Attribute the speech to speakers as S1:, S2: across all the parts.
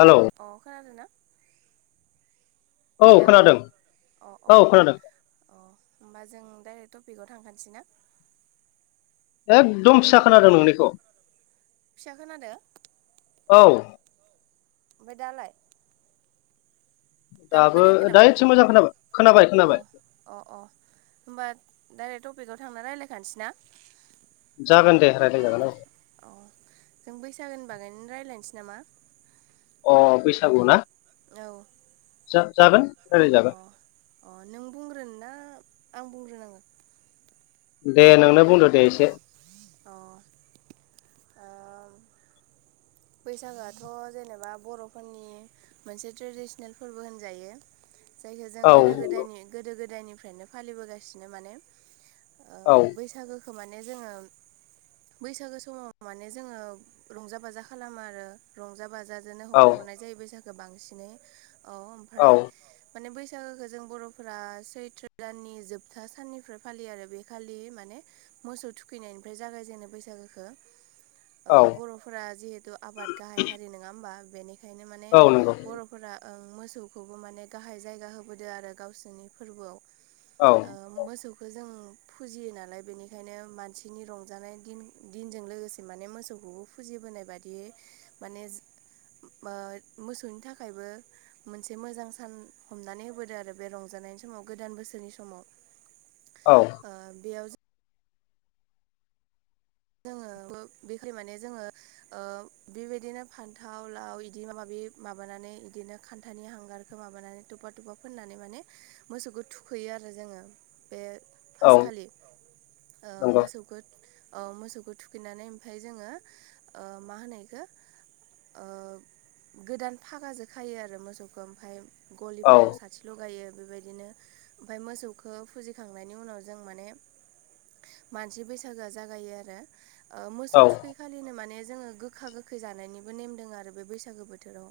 S1: हेल'
S2: अ खोनादों ना?
S1: औ
S2: हेल' अ
S1: खोनादों
S2: अ।
S1: औ
S2: अ
S1: खोनादों
S2: होमबा जों डाइरेक्ट टपिकआव थांखानोसै ना?
S1: एकदम फिसा
S2: हेलौ
S1: खोनादों नोंनिखौ
S2: फिसा खोनादो
S1: औ।
S2: ओमफ्राय दालाय?
S1: दाबो
S2: खोनायाखै
S1: दा
S2: नामा
S1: एसे मोजां खोनाबाय खोनाबाय
S2: अ
S1: खोनाबाय।
S2: अ अ होमबा डाइरेक्ट टपिकआव थांना रायज्लायखानोसै ना?
S1: जागोन दे रायज्लाय जागोन औ।
S2: अ जों बैसागोनि बागैनो रायज्लायनोसै नामा?
S1: अ बैसागु ना?
S2: औ।
S1: जा - जागोन।
S2: अ
S1: रायज्लायजागोन
S2: अ नों बुंग्रोन ना आं बुंग्रोनांगौ?
S1: दे नोंनो बुंदो दे एसे।
S2: अ ओ- बैसागोआथ' जेनेबा बर'फोरनि मोनसे ट्रेडिसनेल फोरबो होनजायो। जायखो जों
S1: औ
S2: गोदो गोदायनि गोदो गोदायनिफ्रायनो फालिबोगासिनो माने ओ बैसागोखो खो - माने जोङो बैसागो समाव माने जोङो रंजा बाजा खो खालामो आरो रंजा बाजाजोंनो
S1: औ
S2: हगार हरनाय जायो बैसागोखो बांसिनै औ ओमफ्राय
S1: औ
S2: माने बैसागोखौ जों बर'फोरा सैथ्र दाननि जोबथा साननिफ्राय फालियो आरो बे खालि माने मोसौ थुखैनायनिफ्राय जागाय जेननो बैसागोखौ।
S1: औ
S2: बर'फोरा जिहेथु आबाद गाहाय हारि नङा होमबा? बेनिखायनो माने
S1: औ नंगौ
S2: बर फोरा मोसौखौबो माने गाहाय जायगा होबोदों आरो गावसोरनि फोरबोआव
S1: औ
S2: मोसौखौ जों फुजियो नालाय बेनिखायनो मानसिनि रंजानाय दिन दिनजों लोगोसे माने मोसौखौबो फुजिबोनाय बायदि माने ओ मोसौनि थाखायबो मोनसे मोजां सान हमनानै होबोदों आरो बे रंजानायनि समाव गोदान बोसोरनि समाव। [inaudible]
S1: औ
S2: ओ बेयाव जों जोङो बो- बेखै - माने जोङो बेबायदिनो फान्थाव लाव बिदि माबा माबि माबानानै बिदिनो खान्थानि हांगारखौ माबानानै तुप्पा तुप्पा फोननानै माने मोसौखौ थुखैयो आरो जोङो बे
S1: औ
S2: फार्स्ट खालि ओ
S1: नंगौ
S2: मोसौखौ मोसौखौ थुखैनानै ओमफ्राय जोङो मा होनो इखौ ओ गोदान फागाजों खायो आरो मोसौखौ ओमफ्राय
S1: औ
S2: गलिफोराव साथि लगायो बेबायदिनो ओमफाय मोसौखौ फुजिखांनायनि उनाव जों माने मानसि बैसागोआ जागायो आरो ओ मोसौ
S1: औ
S2: थुखै खालिनो माने जोङो गोखा-गोखै जानायनिबो नेम दङ आरो बे बैसागो बोथोराव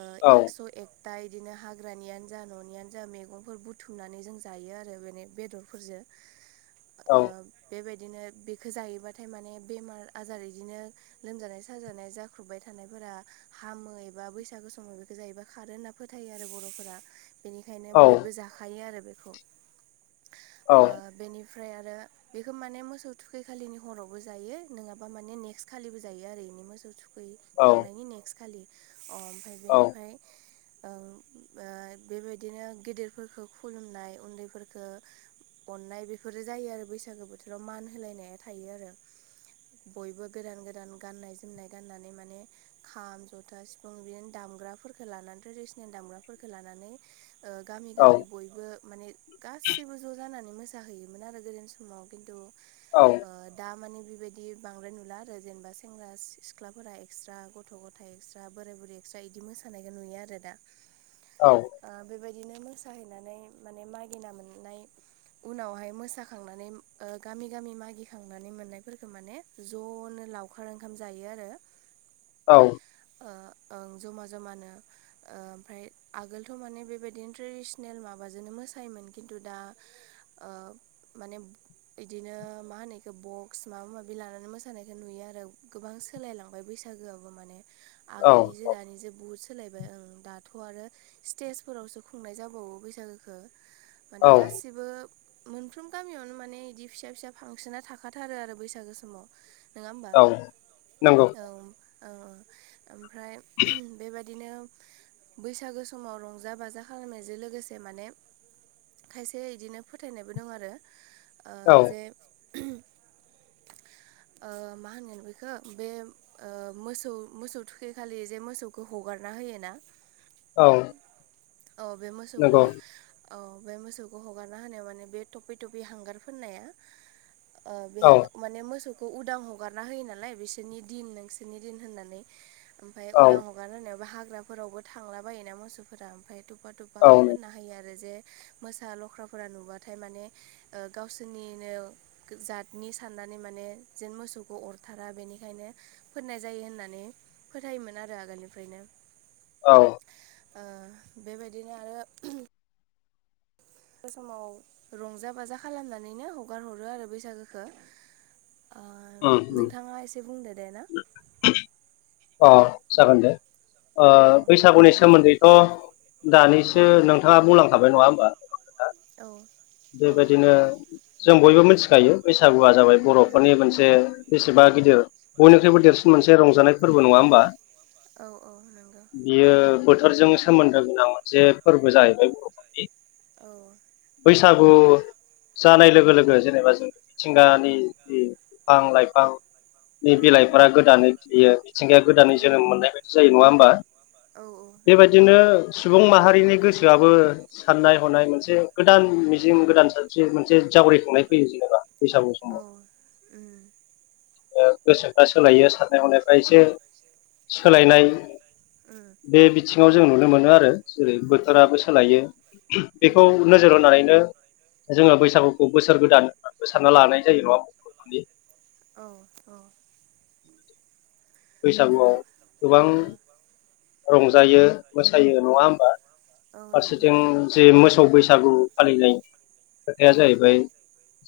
S2: ओ
S1: औ
S2: एस' ए क्था इदिनो हाग्रानियानो जा न'नियानो जा मैगंफोर बुथुमनानै जों जायो आरो बे बेदरफोरजों
S1: औ
S2: ओ बेबायदिनो बेखो जायोबाथाय माने बेमार आजार इदिनो लोमजानाय-साजानाया जाख्रुबबाय थानायफोरा हामो एबा बैसागु समाव बेखौ जायोबा खारो होनना फोथायो आरो बर'फोरा। बेनिखायनो
S1: औ
S2: बयबो जाखायो आरो बेखौ
S1: औ
S2: ओ बेनि फ्राय आरो बेखौ माने मोसौ थुखैखालिनि हरावबो जायो नोङाबा माने नेक्स्थ खालिबो जायो आरो इनि मोसौ थुखै
S1: औ
S2: खांनायनि नेक्स्ट खालि ओ ओमफाय बेनिफ्राय ओ ओ बेबायदिनो गेदेरफोरखो खुलुमनाय उन्दैफोरफोरखो अननाय बेफोरो जायो आरो बैसागो बोथोराव मान होलायनाया थायो आरो बयबो गोदान गोदान गाननाय-जोमनाय गाननानै माने खाम, जथा, सिफुं बिदिनो दामग्राफोरखौ लानानै ट्रेडिसनेल दामग्राफोरखौ लानानै ओ गामि गामि बय बो माने गासैबो ज' जानानै मोसाहैयोमोन आरो गोदोनि समाव खिन्थु
S1: औ
S2: ओ दा मानि बिबायदि बांद्राय नुला आरो जेनेबा सेंग्रा-सिख्लाफोरा एक्सट्रा ग' थ'-गथाइ एक्सट्रा बोराय-बुरै एक्स्रा इदि मोसानायखौ नुयो आरो दा।
S1: औ
S2: ओ बेबायदिनो मोसाहैनानै माने मागिना मोननाय उनावहाय मोसाखांनानै ओ गामि गामि मागि खांनानै मोननायफोरखौ माने ज'नो लावखार ओंखाम जायो आरो
S1: औ
S2: ओ ओं ज'मा ज'मानो ओ ओमफाय आगोलथ' माने बेबायदिनो ट्रेडिसनेल माबाजोंनो मोसायोमोन खिन्थु दा ओ माने बिदिनो मा होनो एखौ बक्स माबा माबि लानानै मोसानायखौ नुयो आरो गोबां सोलायलांबाय बैसागोआबो माने आगोलनि
S1: औ
S2: जों दानि ओं बु सुंद सोलायबाय ओं दाथ' आरो स्टेजफोरावसो खुंनाय जाबावो बैसागोखो माने
S1: औ
S2: गासिबो मोनफ्रोम गामियावनो माने बिदि फिसा फिसा फांसना थाखाथारो आरो बैसागो समाव नोङा होमबा?
S1: औ नंगौ
S2: औ औ औ ओमफ्राय बेबाय दिनो बैसागो समाव रंजा-बाजा खालामनायजों लोगोसे माने खायसे इदिनो फोथायनायबो दं आरो ओ
S1: औ
S2: जे ओ मा होनगोन बेखौ बे ओ मोसौ मोसौ थुखै खालि जे मोसौखौ हगारना होयो ना
S1: औ
S2: औ बे
S1: नंगौ
S2: मोसौखौ औ बे मोसौखौ हगारना होनायाव माने बे थफै थफै हांगार फोननाया ओ बे
S1: औ
S2: हांगा माने मोसौखौ उदां हगारना होयो नालाय बिसोरनि दिन नोंसोरनि दिन होननानै ओमफाय उदां
S1: औ
S2: हगार होनायावबो हाग्राफोरावबो थांला बायो ना मोसौफोरा ओमफाय थफा थु
S1: औ
S2: फाखो फोनना होयो आरो जे मोसा लख्राफोरा नुबाथाय माने ओ गावसोरनिनो जातनि साननानै माने जेन मोसौखौ अरथारा। बेनिखायनो फोननाय जायो होननानै फोथायोमोन आरो आगोलनिफ्रायनो
S1: औ
S2: ओ बेबायदिनो आरो [unintelligible] समाव रंजा बाजा खालामनानैनो हगार हरो आरो बैसागोखो। ओ
S1: उम उम
S2: नोंथाङा एसे बुंदो दे ना।
S1: अ जागोन दे ओ
S2: औ
S1: बैसागुनि सोमोन्दैथ' दानिसो
S2: उम
S1: नों थाङा बुंलांखाबाय नङा होमबा?
S2: औ। औ
S1: बेबायदिनो जों बयबो मिथिखायो बैसागुआ जाबाय बर'फोरनि
S2: उम
S1: मोनसे बेसेबा गिदिर बयनिख्रुइबो देरसिन मोनसे रंजानाय फोरबो नङा होमबा?
S2: औ- औ नोंगो।
S1: बियो बोथोरजों सोमोन्दो गोनां मोनसे फोरबो जाहैबाय। बर'फोरनि
S2: औ।
S1: बैसागु जानाय लोगो - लोगो जेनेबा जों मिथिंगानि जि बिफां लाइफां नि
S2: उम
S1: बिलाइफोरा गोदानै खिलियो। मिथिंगाया गोदानै
S2: औ
S1: जोनोम मोननाय बायदि जायो नङा होमबा?
S2: औ नंगौ
S1: बेबायदिनो सुबुं माहारिनि गोसोआबो साननाय हनाय मोनसे गोदान मिजिं गोदान सानस्रि मोनसे जावरिखांनाय फैयो जेनेबा। बैसागु
S2: औ
S1: समाव
S2: उम
S1: ओ गोसोफ्रा सोलायो साननाय हनायफ्रा इसे सोलायनाय
S2: ओम।
S1: बे बिथिङाव जों नुनो मोनो आरो जेरै
S2: औ
S1: बोथोराबो सोलायो
S2: उम
S1: बेखौ
S2: उम
S1: नोजोर होनानैनो जोङो बैसागुखौ बोसोर गोदान होनाबो सानना लानाय जायो नङा होनबा [unintelligible]
S2: औ - औ‌।
S1: बैसागुआव
S2: नंगौ
S1: गोबां
S2: ओ
S1: रंजायो मोसायो नङा होमबा?
S2: औ नंगौ
S1: फारसेथिं जे मोसौ बैसागु फालिनाय खोथाया
S2: ओं
S1: जाहैबाय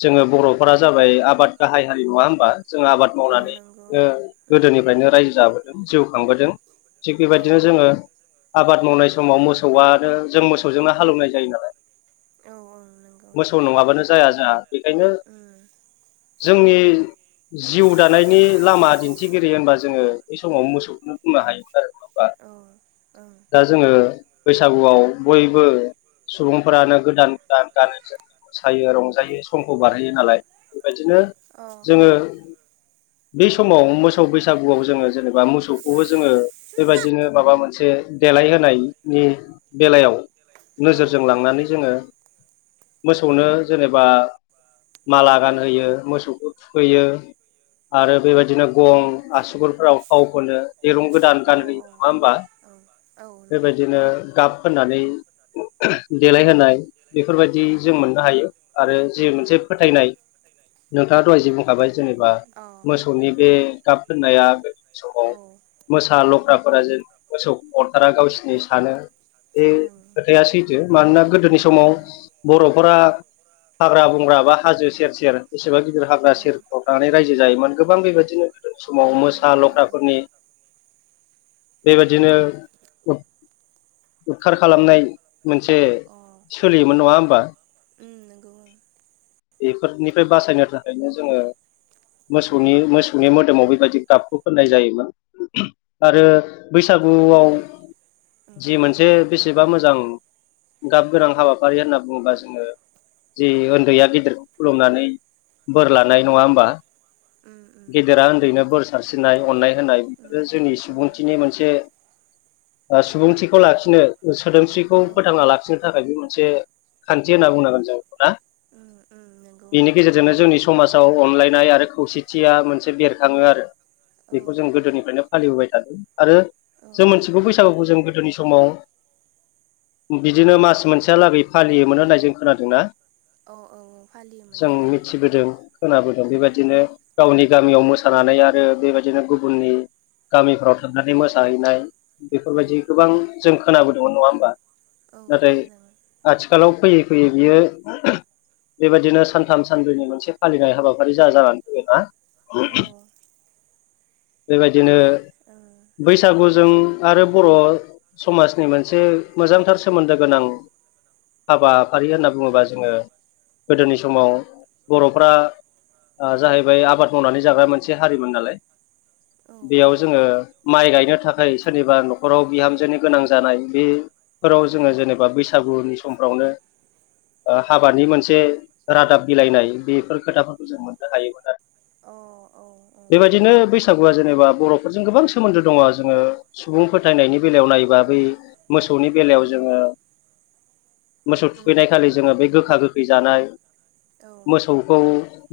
S1: जोङो बर'फोरा जाबाय आबाद गाहाय हारि नङा होमबा? जों आबाद
S2: औ
S1: मावनानै
S2: नंगौ
S1: नो
S2: ओं उम नंगौ
S1: गोदोनिफ्रायनो रायजो जाबोदों जिउ खांबोदों। थिग
S2: औ
S1: बेबायदिनो जोङो आबाद मावनाय समाव मोसौआनो जों मोसौजोंनो हाल एवनाय जायो नालाय।
S2: औ - औ नोंगौ।
S1: मोसौ नङाबानो जाया जोङा बेखायनो
S2: ओ।
S1: जोंनि जिउ दानायनि लामा दिन्थिगिरि होनबा जोङो बि समाव मोसौखौनो बुंनो हायो आरो। होमबा
S2: औ ओं।
S1: दा जोङो बैसागुआव बयबो सुबुंफोरानो गोदान - गोदान गानो जोम सायो रंजायो समखौ बारहोयो नालाय। बेबायदिनो
S2: अ औ
S1: जोङो बै समाव मोसौ बैसागुआव जोङो जेने बा मोसौखौबो जोङो नो माबा मोनसे देलायहोनाय नि बेलायाव
S2: अ औ
S1: नोजोरजों लांनानै जोङो मोसौनो जेनेबा माला
S2: अ
S1: गानहोयो मोसौखौ थुखैयो
S2: अ
S1: आरो बेबायदिनो गं आसुगुरफोराव थाव फोनो दिरुं गोदान गानहोयो नङा
S2: ओं
S1: होमबा
S2: ओं औ नंगौ
S1: बेबायदिनो गाब फोननानै देलायहोनाय बेफोरबायदि जों
S2: उम
S1: मोननो हायो आरो जि मोनसे फोथायनाय नोंथाङा दहाय जे बुं हाबाय जेनेबा
S2: औ
S1: मोसौनि बे
S2: उम
S1: गाब दोननाया [unintelligible] समाव
S2: औ
S1: मोसा
S2: उम
S1: लख ख्रा फोरा जे मोसौखौ अरथारा गावसिनि सानो बे
S2: ओं
S1: खोथाया सैथो मानोना गोदोनि
S2: औ
S1: समाव बर'फोरा हाग्रा बंग्रा बा हाजो सेर - सेर बेसेबा गिदिर
S2: औ
S1: हाग्रा सेरफ्राव थानानै रायजो जायोमोन गोबां बेबायदिनो गोदो
S2: औ
S1: समाव
S2: ओं
S1: मोसा
S2: नंगौ
S1: लख्राफोरनि बेबायदिनो
S2: ओं
S1: उखार खालामनाय मोनसे
S2: अ
S1: सोलियोमोन नङा होमबा?
S2: उम नंगौ
S1: बेफोरनिफ्राय बासायनो थाखायनो जोङो मोसौनि मोसौनि मोदोमाव बेबायदि गाबखौ फोननाय जायोमोन। आरो बैसागुआव जि
S2: ओं
S1: मोनसे बेसेबा मोजां गाब गोनां हाबाफारि होनना बुङोबा जोङो जि उन्दैया गिदिरखौ खुलुमनानै बोर
S2: उम औ
S1: लानाय नङा होमबा
S2: उम उम
S1: गेदेरा उन्दैनो बोर सारस्रिनाय अननाय होनाय
S2: उम
S1: बे जोंनि
S2: उम
S1: सुबुंथिनि मोनसे सुबुंथिखौ लाखिनो सोदोमस्रिखौ
S2: औ
S1: फोथांना लाखिनो थाखाय बे मोनसे खान्थि होनना बुंनांगोन जों बेखौ दा
S2: उम उम नंगौ
S1: बिनि गेजेरजोंनो जोंनि समाजाव अनलायनाय आरो खौसेथिया मोनसे बेरखाङो आरो बेखौ जों
S2: ओं
S1: गोदोनिफ्रायनो फालिबोबाय आरो
S2: औ
S1: जों मोनथिगौ बैसागुखौ जों गोदोनि समाव बिदिनो मास
S2: उम
S1: मोनसेहालागै फालियोमोन होननाय जों खोनादोंना
S2: औ औ फालियोमोन
S1: जों
S2: गोदो
S1: मिथिबोदों खोनाबोदों
S2: उम
S1: बेबायदिनो गावनि गामियाव मोसानानै आरो बेबायदिनो गुबुननि गामिफोराव
S2: उम
S1: थांनानै मोसाहैनाय
S2: औ
S1: बेफोरबायदि गोबां जों खोनाबोदोंमोन नङा होमबा
S2: औ
S1: नाथाय
S2: खोनादों
S1: आथिखालाव फैयै फैयै बियो बेबायदिनो सानथाम सानब्रैनि मोनसे फालिनाय हाबाफारि जा जानानै
S2: औ
S1: फैयोना
S2: माने ओ
S1: बैसागुजों आरो बर' समाजनि मोनसे मोजांथार सोमोन्दो गोनां हाबाफारि होनना बुङोबा जोङो गोदोनि समाव बर'फोरा ओ जाहैबाय आबाद मावनानै जाग्रा मोनसे हारिमोन नालाय
S2: औ
S1: बेयाव जोङो माइ गायनो थाखाय सोरनिबा न'खराव बिहामजोनो गोनां जानाय बे फोराव
S2: उम
S1: जोङो जेनेबा बैसागुनि समफ्रावनो हाबानि मोनसे रादाब बिलाइनाय बेफोर खोथाफोरखौ जों मोननो हायोमोन आरो।
S2: अ औ औ
S1: बेबायदिनो
S2: नंगौ
S1: बैसागुआ जेनेबा बर' जों गोबां सोमोन्दो दङ' जोङो सुबुं फोथायनायनि बेलायाव नायोबा बै मोसौनि बेलायाव
S2: उम
S1: जोङो मोसौ
S2: उम
S1: थुखैनायखालि जोङो बे गोखा गोखै जानाय
S2: औ
S1: मोसौखौ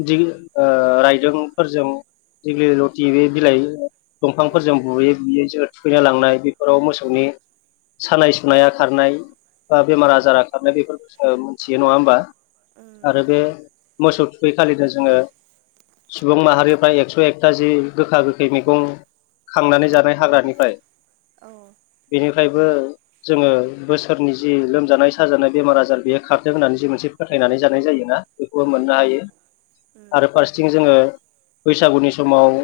S1: दि ओ रायदोंफोरजों देग्ललि लथि बे बिलाइ दंफांफोरजों बुयै बुयै जो थुखैना लांनाय बेफोराव मोसौनि
S2: ओं
S1: सानाय सुनाया खारनाय बा
S2: औ
S1: बेमार आजारा खारनाय बेफोरफोरखौसो मोनथियो नङा होमबा
S2: ओं
S1: आरो
S2: नंगौ
S1: बे मोसौ थुखै खालिनो जोङो सुबुं माहारिफ्रा एकस' एकथाजि गोखा गोखै मैगं खांनानै जानाय हाग्रानिफ्राय
S2: ओं औ
S1: बेनिफ्रायबो जोङो बोसोरनि जि लोमजानाय साजानाय बेमार आजार बेयो खारदों होननानै जि मोनसे फोथायनानै जानाय जायोना बेखौबो
S2: उम
S1: मोननो
S2: उम
S1: हायो
S2: उम
S1: आरो फारसेथिं जोङो बैसागुनि समाव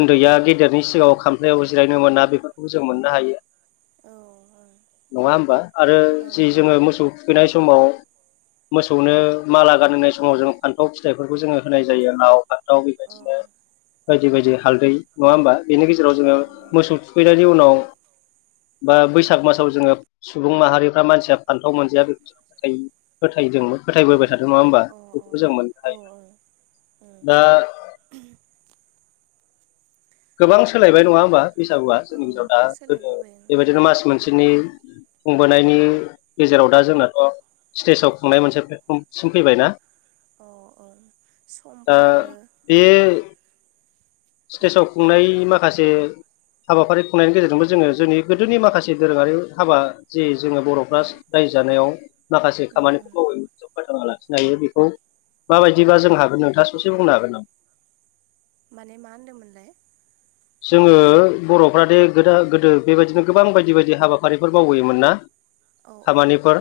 S1: उन्दैया गेद देरनि सिगाङाव खामफ्लायाव जिरायनो मोना बेफोरखौबो जों मोननो हायो
S2: अ अ
S1: नङा होमबा आरो जि जोङो मोसौ थुखैनाय समाव मोसौनो माला गानहोनाय समाव जों फान्थाव फिथाइफोरखौ जोङो होनाय जायो आव बा दाव
S2: ओं औ
S1: बेबायदिनो बायदि बायदि
S2: उम
S1: हालदै नङा होमबा। बेनि गेजेराव
S2: औ
S1: जोङो
S2: नंगौ
S1: मोसौ थुखैनायनि उनाव बा बैसाग मासाव जोङो सुबुं माहारिफ्रा मानसिया फान्थाव मोनजाया बेखौ जों फोथायो। फोथायदोंमोन फोथायबोबाय
S2: ओं
S1: थादों नङा होमबा।
S2: औ
S1: बेखौबो जों मोननो
S2: अ अ औ
S1: हायो।
S2: ओं उम
S1: दा गोबां
S2: अ
S1: सोलायबाय नङा होमबा बैसागुआ
S2: औ
S1: जोंनि हनाव दा गोदो
S2: सोलायबोबाय
S1: बेबायदिनो मास मोनसेनि खुंबोनायनि गेजेराव दा जोंनाथ' स्टेजाव खुंनाय मोनसे प्लेटफर्मसिम फैबाय ना।
S2: अ औ
S1: दा
S2: समफोराबो
S1: बे
S2: औ
S1: स्टेजाव खुंनाय माखासे हाबाफारि खुंनायनि गेजेरजोंबो जोङो जोंनि गोदोनि माखासे दोरोङारि हाबा जे जोङो बर'फ्रा
S2: उम
S1: रायजो जानायाव माखासे
S2: उम उम
S1: खामानिफोरखौ फोथांना लाखिनो हायो बेखौ माबायदिबा जों
S2: उम
S1: हागोन नोंथाङा ससे बुंनो हागोन नामा?
S2: माने मा होन्दोंमोनलाय?
S1: जोङो बर'फ्रा दे गोद गोदो बेबायदिनो गोबां बायदि बायदि हाबाफारिफोर मावबोमोन ना।
S2: [inaudible]
S1: खामानिफोर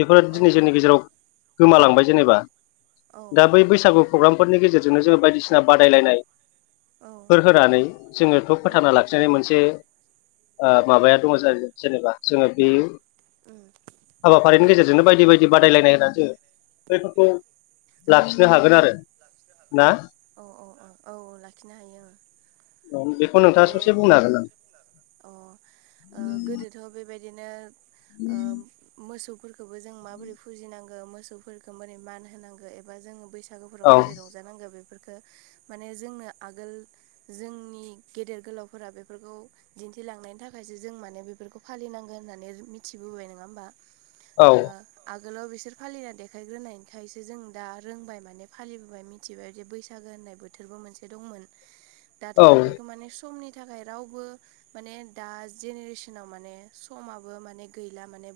S1: बेफोरो
S2: औ
S1: दिनै जोंनि गेजेराव गोमालांबाय जेनेबा।
S2: औ
S1: दा बै बैसागु प्रग्रामफोरनि गेजेरजोंनो जोङो बायदिसिना बादायलायनाय
S2: औ ओं
S1: फोर होनानै जोंङो बेखौ फोथांना लाखिनांगोन। थायनाय मोनसे ओ माबाया दङ जेनेबा जोंङो बे
S2: उम।
S1: हाबाफारिनि गेजेरजोंनो बायदि बायदि बादायलायनाय होननानै जोङो बैफोरखौ
S2: औ
S1: लाफिनो हागोन आरो ना?
S2: औ औ औ औ औ लाखिनो हायो ओं।
S1: [unintelligible]
S2: बे
S1: बुंनो हागोन
S2: अ ओ गोदोथ' बेबायदिनो ओम मोसौफोरखौबो जों माबोरै फुजिनांगो मोसौफोरखौ मोरै मान होनांगौ एबा जोङो बैसागु बैसागोफोराव
S1: नामा औ
S2: मारै रंजानांगो बेफोरफोरखो माने जोंनो आगोल जोंनि गेदेर गोलावफोरा बेफोरखौ दिन्थिलांनायनि थाखायसो जों माने बेफोरखौ फालिनांगोन होननानै मिथिबोबाय नङा होमबा। ओ
S1: औ
S2: आगोलाव बिसोर फालिना देखायग्रोनायखायसो जों दा रोंबाय माने फालिबोबाय मिथिबाय बैसागो होननाय बोथोरबो मोनसे दंमोन दाथ'
S1: औ
S2: बे माने समनि थाखाय रावबो माने दा जेनेरेसनाव माने समाबो माने गैला माने